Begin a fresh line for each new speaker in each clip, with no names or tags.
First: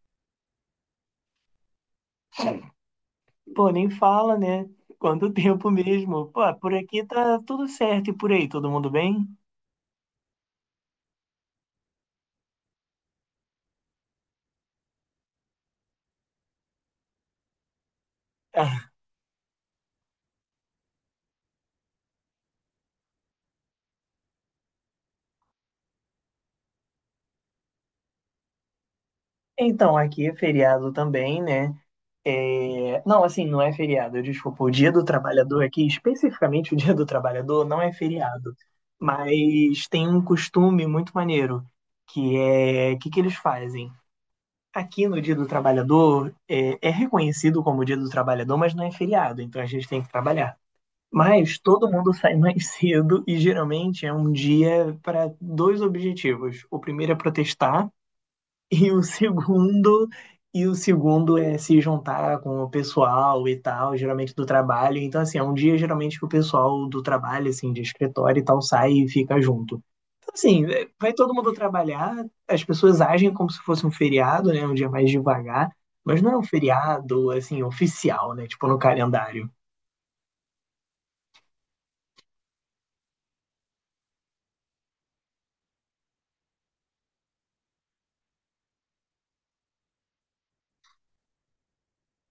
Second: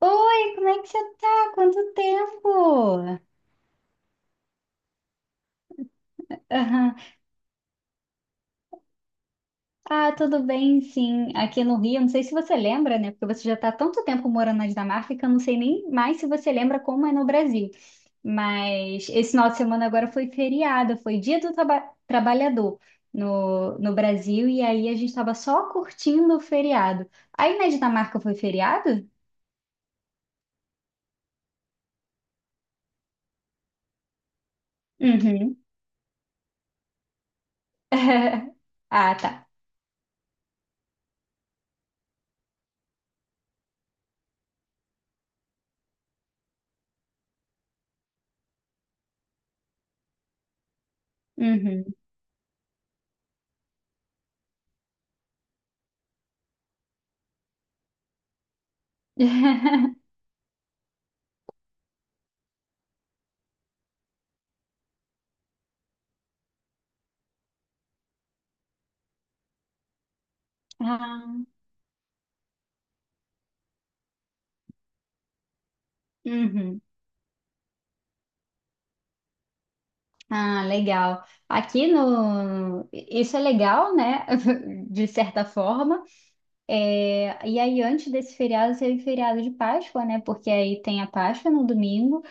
Oi, como é que você tá? Quanto tempo?
Pô, nem fala, né? Quanto tempo mesmo. Pô, por
Aham.
aqui tá tudo certo e por aí, todo mundo bem?
Ah, tudo bem, sim. Aqui no Rio, não sei se você lembra, né? Porque você já está há tanto tempo morando na Dinamarca que eu não sei nem mais se você lembra como é no Brasil. Mas esse final de semana agora foi feriado, foi Dia do Trabalhador no Brasil, e aí a gente estava só curtindo o feriado. Aí na Dinamarca foi feriado?
Então, aqui é feriado também, né? É, não, assim, não é feriado. Desculpa, o Dia do
Uhum.
Trabalhador aqui, especificamente o Dia do Trabalhador, não é feriado.
Ah, tá.
Mas tem um costume muito maneiro, o que que eles fazem? Aqui no Dia do Trabalhador, é reconhecido como Dia do Trabalhador, mas não é feriado, então a gente tem que trabalhar. Mas todo
Uhum.
mundo sai mais cedo e geralmente é um dia para dois objetivos. O primeiro é protestar e o segundo e o segundo é se juntar com o pessoal e tal, geralmente do trabalho. Então assim, é um dia geralmente que o pessoal do trabalho, assim, de escritório e tal, sai e fica junto. Então assim, vai
Ah,
todo mundo trabalhar, as pessoas agem como se fosse um feriado, né, um dia mais devagar, mas não é um
uhum.
feriado assim oficial, né, tipo no calendário.
Ah, legal. Aqui no. Isso é legal, né? De certa forma. É, e aí, antes desse feriado, teve feriado de Páscoa, né? Porque aí tem a Páscoa no domingo,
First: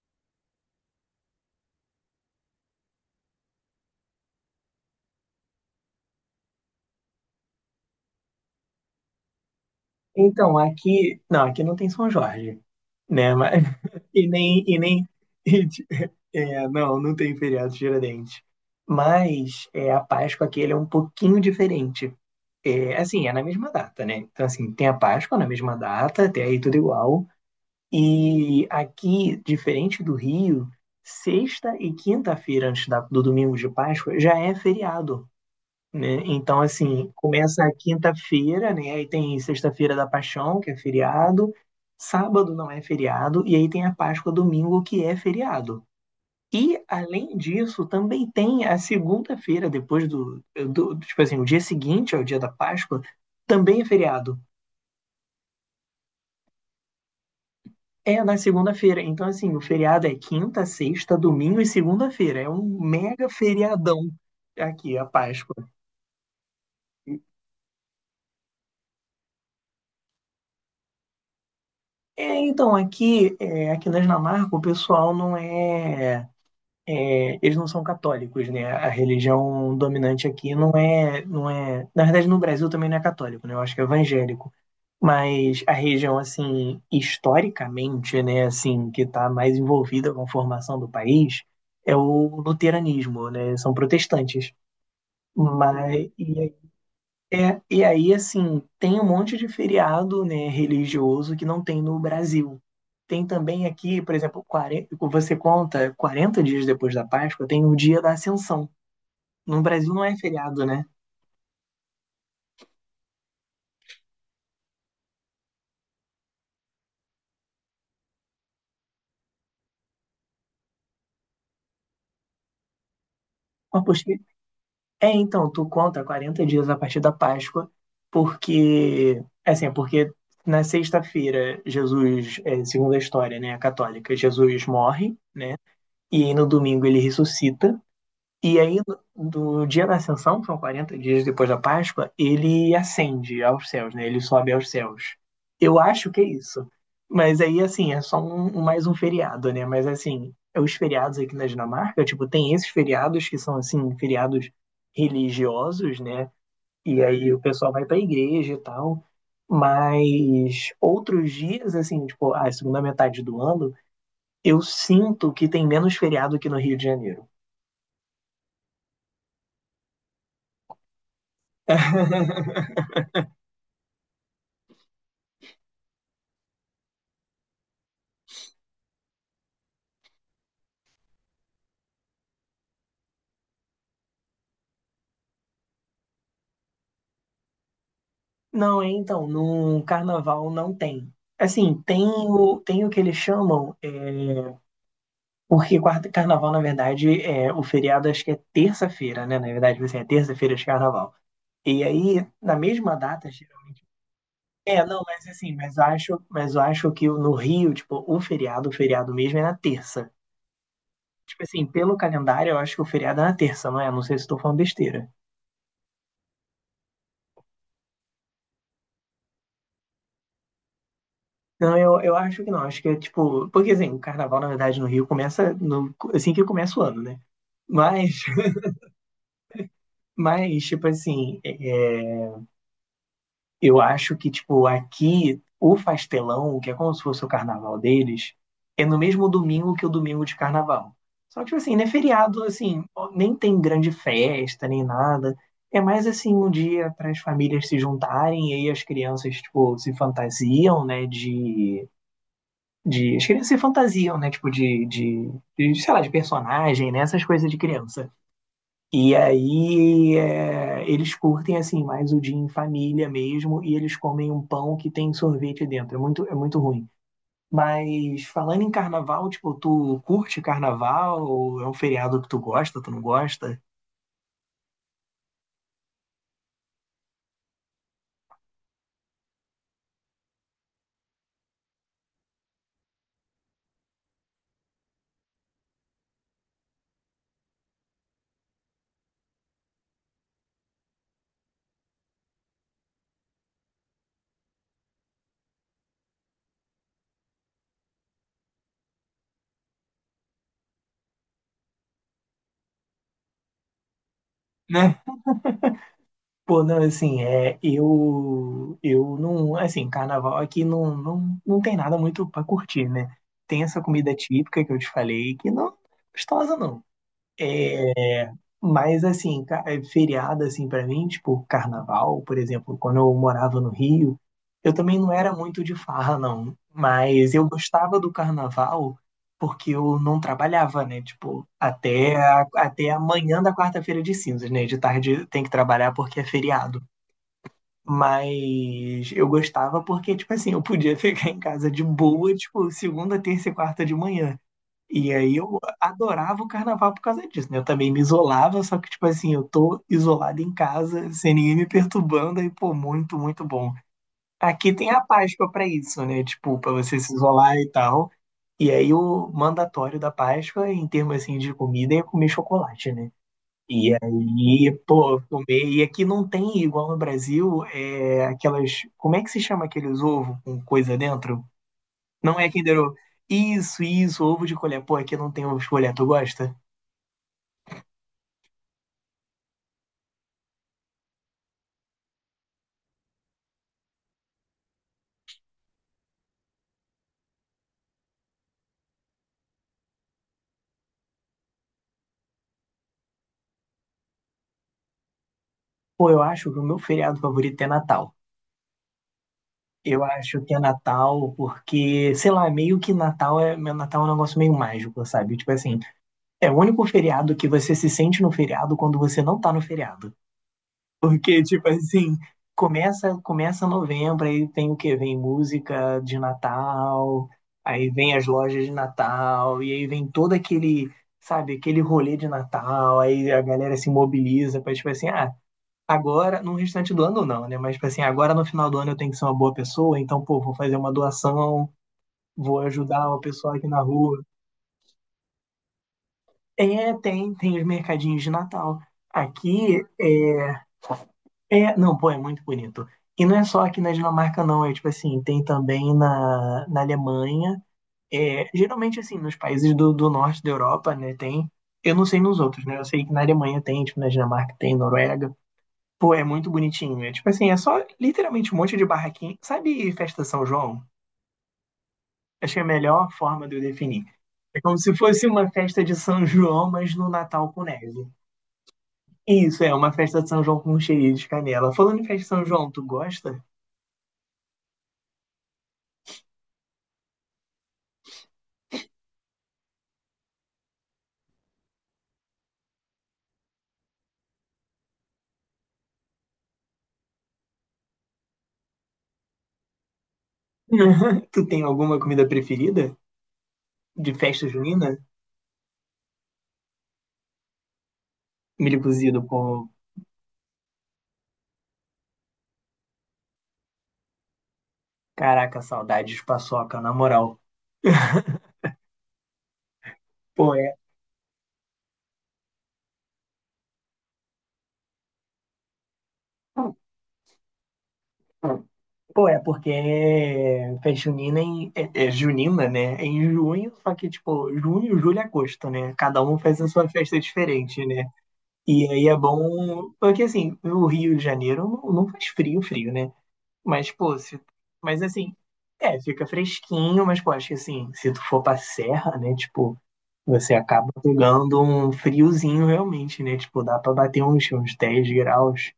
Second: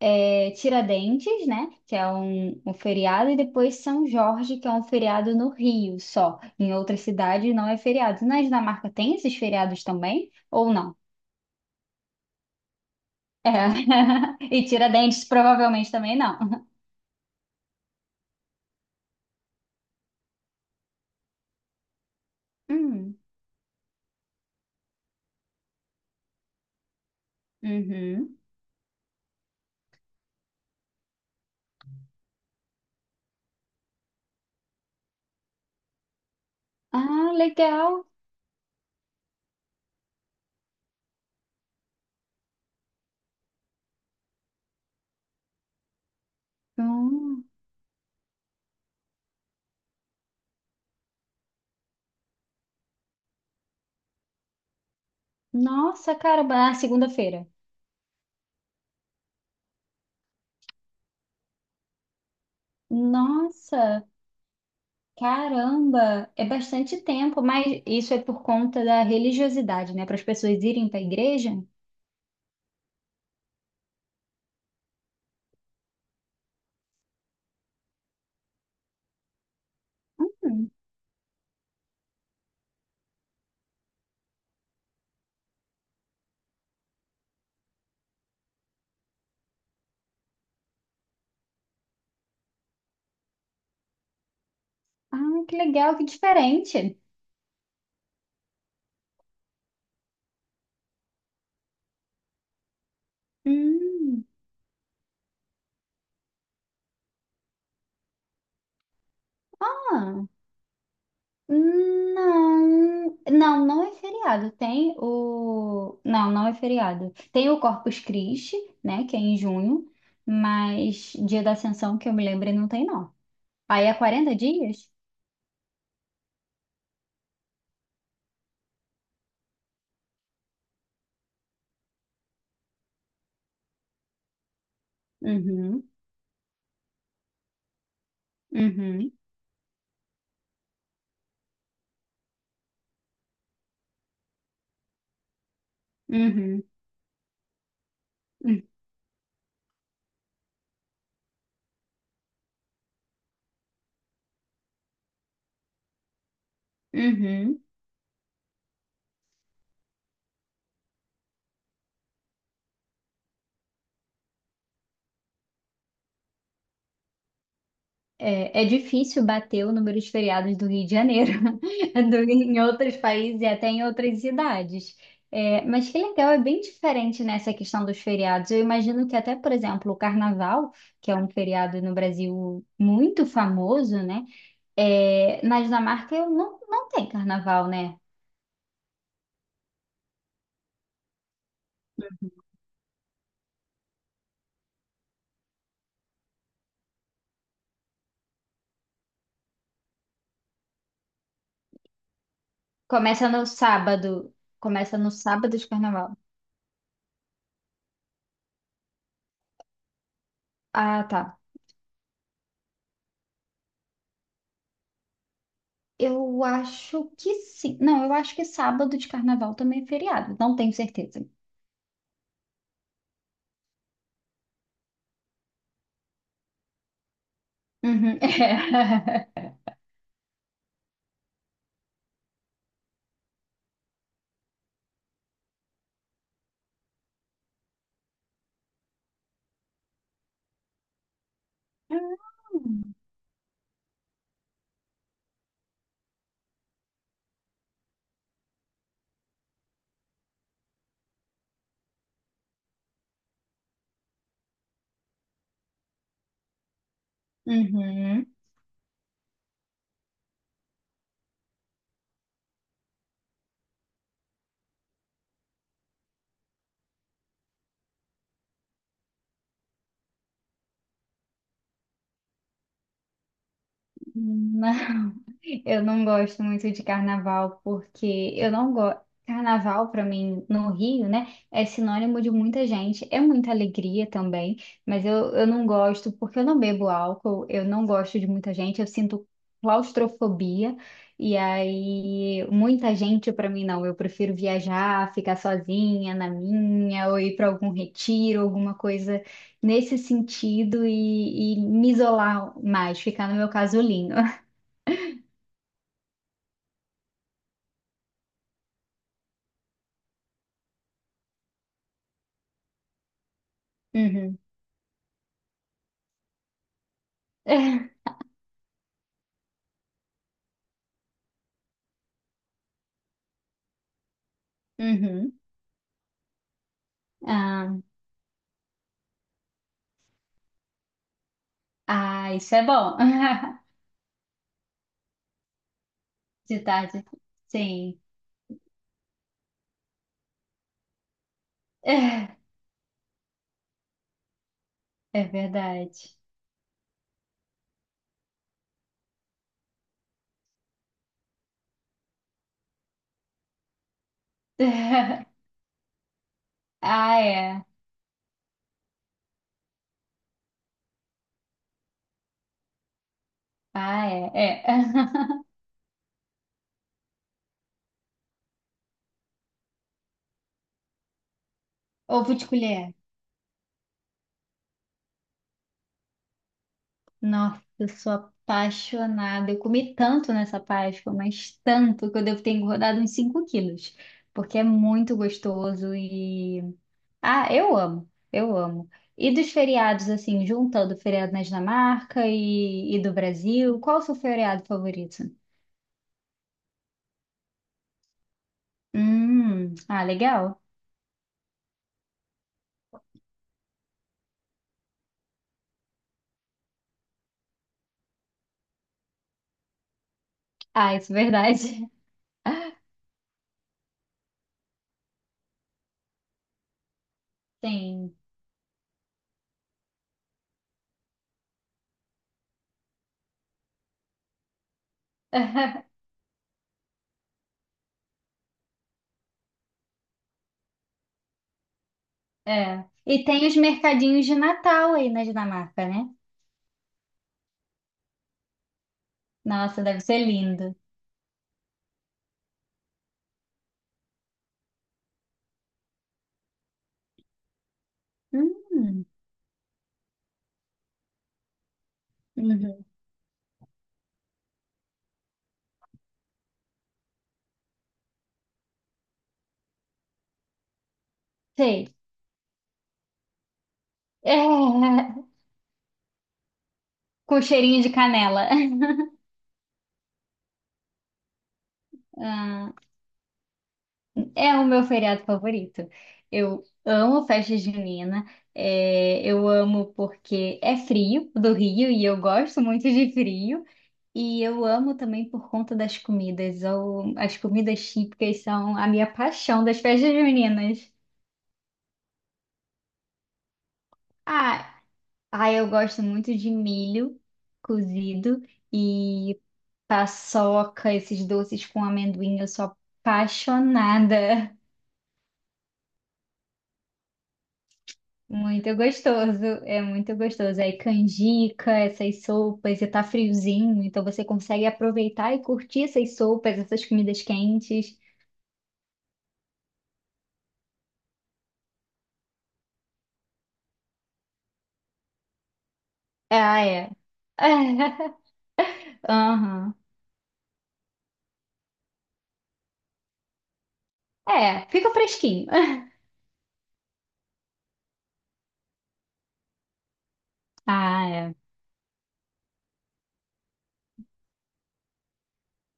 Tiradentes, né? Que é um feriado, e depois São Jorge, que é um feriado no Rio só. Em outras cidades não é feriado. Na Dinamarca tem esses feriados também?
Então,
Ou não?
aqui, não, aqui não tem São Jorge, né?
É.
Mas, e nem.
E
E nem
Tiradentes provavelmente também não.
é, não, não tem feriado de Tiradentes. Mas é, a Páscoa aqui ele é um pouquinho diferente. É,
Hum.
assim, é na mesma data, né? Então, assim, tem a Páscoa na mesma data, até aí tudo igual.
Uhum.
E aqui, diferente do Rio, sexta e quinta-feira antes do domingo de Páscoa já é feriado, né? Então, assim,
Ah,
começa a
legal.
quinta-feira, né? Aí tem sexta-feira da Paixão, que é feriado. Sábado não é feriado. E aí tem a Páscoa domingo, que é feriado. E, além
Hum.
disso, também tem a segunda-feira, depois do. Tipo assim, o dia seguinte ao dia da Páscoa, também é feriado.
Nossa, cara, na segunda-feira.
É na segunda-feira. Então, assim, o feriado é quinta, sexta, domingo e segunda-feira. É um mega
Nossa,
feriadão aqui, a Páscoa.
caramba, é bastante tempo, mas isso é por conta da religiosidade, né? Para as pessoas irem para a igreja.
É, então, aqui, aqui na Dinamarca, o pessoal não é, é, eles não são católicos, né? A religião dominante aqui
Hum,
não é, não é. Na verdade, no Brasil também não é católico, né? Eu acho que é evangélico. Mas a região, assim, historicamente, né, assim, que está mais envolvida com a formação do país é o luteranismo, né? São protestantes.
Ah, que legal, que
Mas,
diferente.
é, e aí, assim, tem um monte de feriado, né, religioso, que não tem no Brasil. Tem também aqui, por
Hum,
exemplo, 40, você conta 40 dias depois da Páscoa, tem o dia da Ascensão. No Brasil não é
ah,
feriado, né?
não, não, não é feriado. Não, não é feriado. Tem o Corpus Christi, né? Que é em junho, mas Dia da Ascensão que eu me lembre não tem não.
Mas,
Aí é
poxa,
40 dias?
é, então, tu conta 40 dias a partir da Páscoa, porque, assim, porque na sexta-feira, Jesus, segundo a história, né, católica, Jesus morre, né,
Uhum,
e aí no domingo ele ressuscita. E aí,
uhum.
do dia da Ascensão, que são 40 dias depois da Páscoa, ele ascende aos céus, né? Ele sobe aos céus. Eu acho que é
Uhum.
isso. Mas aí, assim, é só
Hum,
mais um feriado, né? Mas, assim, é, os feriados aqui na Dinamarca, tipo, tem esses feriados que são, assim, feriados religiosos, né? E aí o
uhum.
pessoal vai pra igreja e tal. Mas outros dias, assim, tipo, a segunda metade do ano, eu sinto que tem menos feriado que no Rio de Janeiro.
É, é difícil bater o número de feriados do Rio de Janeiro, do, em outros países e até em outras cidades. É, mas que legal, é bem diferente nessa questão dos feriados. Eu imagino que até, por exemplo, o Carnaval, que é um feriado no Brasil muito famoso, né? É, na Dinamarca eu não, não tem Carnaval, né?
Não, é, então, no carnaval não tem. Assim, tem o que eles chamam, porque quarta, carnaval, na verdade, é o feriado, acho que é terça-feira, né? Na verdade, você é terça-feira de carnaval. E aí, na mesma
Começa
data,
no
geralmente.
sábado.
É,
Começa
não,
no
mas assim,
sábado de
mas
Carnaval.
acho, mas eu acho que no Rio, tipo, o feriado mesmo é na terça.
Ah, tá.
Tipo assim, pelo calendário, eu acho que o feriado é na terça, não é? Não sei se estou falando besteira.
Eu acho que sim. Não, eu acho que sábado de carnaval também é feriado. Não tenho certeza.
Não, eu acho que não. Acho que é tipo. Porque assim, o carnaval, na verdade, no Rio começa no, assim que começa o ano, né?
Uhum.
Mas,
É.
mas tipo assim, eu acho que, tipo, aqui o Fastelão, que é como se fosse o carnaval deles, é no mesmo domingo que o domingo de carnaval. Só que, tipo assim, né, feriado, assim, nem tem grande festa, nem nada. É mais assim um dia para as famílias se juntarem, e aí as crianças, tipo, se fantasiam, né, de de. As crianças se fantasiam, né? Tipo, de, sei lá, de personagem, né? Essas coisas de criança.
Uhum.
E aí eles curtem, assim, mais o dia em família mesmo, e eles comem um pão que tem sorvete dentro. É muito ruim. Mas falando em carnaval, tipo, tu curte carnaval? É um feriado que tu gosta, tu não gosta?
Uhum. Eu não gosto muito de carnaval porque eu não gosto. Carnaval, pra mim, no Rio, né, é sinônimo de muita gente, é muita alegria também, mas eu não gosto porque eu não bebo álcool, eu não gosto de muita gente, eu sinto claustrofobia, e aí muita gente pra mim não, eu prefiro viajar, ficar sozinha na minha, ou ir pra algum retiro, alguma coisa nesse sentido e me isolar mais, ficar no meu casulinho.
Né? Pô, não, assim, eu não, assim, carnaval aqui não, não, não tem nada muito pra curtir, né? Tem essa comida
Uhum.
típica que eu te falei, que não é gostosa, não. É, mas, assim, feriado, assim, pra mim, tipo, carnaval, por exemplo, quando eu morava no Rio, eu também não era
Uhum.
muito de farra, não. Mas eu
Ah,
gostava do carnaval porque eu não trabalhava, né? Tipo, até,
ah, isso é
até
bom.
amanhã da quarta-feira de cinzas, né? De tarde tem que trabalhar porque é
De
feriado.
tarde, sim.
Mas eu gostava porque, tipo assim, eu podia ficar em casa de boa, tipo, segunda, terça e quarta de manhã. E
É
aí eu
verdade.
adorava o carnaval por causa disso, né? Eu também me isolava, só que, tipo assim, eu tô isolado em casa, sem ninguém me perturbando, aí, pô, muito, muito bom. Aqui tem a Páscoa pra isso, né? Tipo, pra você se
Ah,
isolar
é.
e tal. E aí o mandatório da Páscoa, em termos, assim, de comida, é comer chocolate, né? E
Ah, é. É.
aí, pô, comer. E aqui não tem, igual no Brasil, aquelas. Como é que se chama aqueles ovos com coisa dentro?
Ovo
Não
de
é Kinder
colher.
Ovo. Isso, ovo de colher. Pô, aqui não tem ovo de colher, tu gosta?
Nossa, eu sou apaixonada. Eu comi tanto nessa Páscoa, mas tanto que eu devo ter engordado uns 5 quilos. Porque é muito gostoso e. Ah, eu amo. Eu amo. E dos feriados, assim, juntando o feriado na Dinamarca e do Brasil, qual o seu feriado favorito?
Pô, eu acho que o meu feriado favorito é Natal. Eu
Ah,
acho que é
legal.
Natal porque, sei lá, meio que Natal é, meu Natal é um negócio meio mágico, sabe? Tipo assim, é o único feriado que você se sente no feriado quando você não tá no feriado.
Ah, isso é
Porque, tipo
verdade.
assim, começa novembro, aí tem o quê? Vem música de Natal, aí vem
Sim.
as lojas de Natal, e aí vem todo aquele, sabe, aquele rolê de Natal, aí a galera se mobiliza pra, tipo assim, ah, agora, no restante do ano não, né? Mas, tipo assim, agora no final do ano eu tenho que ser uma boa pessoa, então, pô, vou fazer uma doação, vou
É.
ajudar uma
E tem
pessoa
os
aqui na rua.
mercadinhos de Natal aí na Dinamarca, né?
É, tem os mercadinhos de Natal.
Nossa,
Aqui,
deve ser lindo.
Não, pô, é muito bonito. E não é só aqui na Dinamarca, não. É tipo assim, tem também na, Alemanha. É, geralmente,
Hum,
assim, nos países do norte da Europa, né, tem. Eu não sei nos outros, né? Eu
uhum.
sei que na Alemanha tem, tipo, na Dinamarca tem, Noruega. Pô, é muito bonitinho. É tipo assim, é só literalmente um monte de barraquinha. Sabe festa São João?
Sei.
Achei a melhor forma de eu definir.
É,
É como se fosse uma festa de São João, mas no
com
Natal com
cheirinho de
neve.
canela.
Isso, é uma festa de São João com cheirinho de canela. Falando em festa de São João,
Ah,
tu gosta?
é o meu feriado favorito. Eu amo festa junina. É, eu amo porque é frio do Rio e eu gosto muito de frio. E eu amo também por conta das comidas. Ou as comidas típicas são a minha paixão das festas juninas.
Tu tem alguma comida preferida de festa
Ah,
junina?
ah, eu gosto muito de milho cozido
Milho cozido,
e
pô.
paçoca, esses doces com amendoim. Eu sou apaixonada.
Caraca, saudades de paçoca, na moral.
Muito gostoso, é muito
Pô,
gostoso.
é.
Aí canjica, essas sopas, e tá friozinho, então você consegue aproveitar e curtir essas sopas, essas comidas quentes.
Pô, é porque festa junina é junina, né? É em junho, só que, tipo, junho, julho e agosto, né? Cada um faz
Ah,
a sua
é.
festa diferente, né? E aí é
Aham.
bom. Porque, assim, o Rio de Janeiro não, não faz frio, frio, né? Mas, pô, se...
É, fica
mas assim.
fresquinho.
É, fica fresquinho, mas, pô, acho que assim, se tu for pra serra, né, tipo, você acaba
Ah, é.
pegando um friozinho realmente, né? Tipo, dá pra bater uns 10 graus.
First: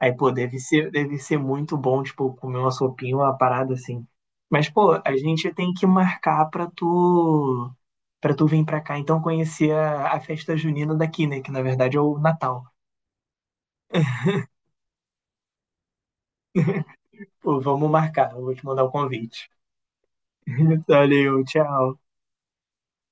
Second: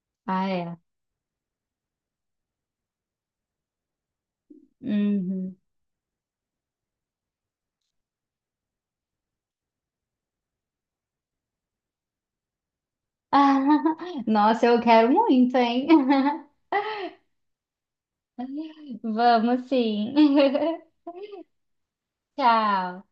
Aí, pô,
Ah,
deve
é.
ser, deve ser muito bom, tipo, comer uma sopinha, uma parada assim. Mas, pô, a gente
Uhum.
tem que marcar pra tu, vir pra cá, então conhecer a festa junina daqui, né? Que na verdade é o Natal.
Nossa, eu quero muito, hein?
Pô, vamos marcar, eu vou te mandar o convite.
Vamos sim.
Valeu, tchau.
Tchau.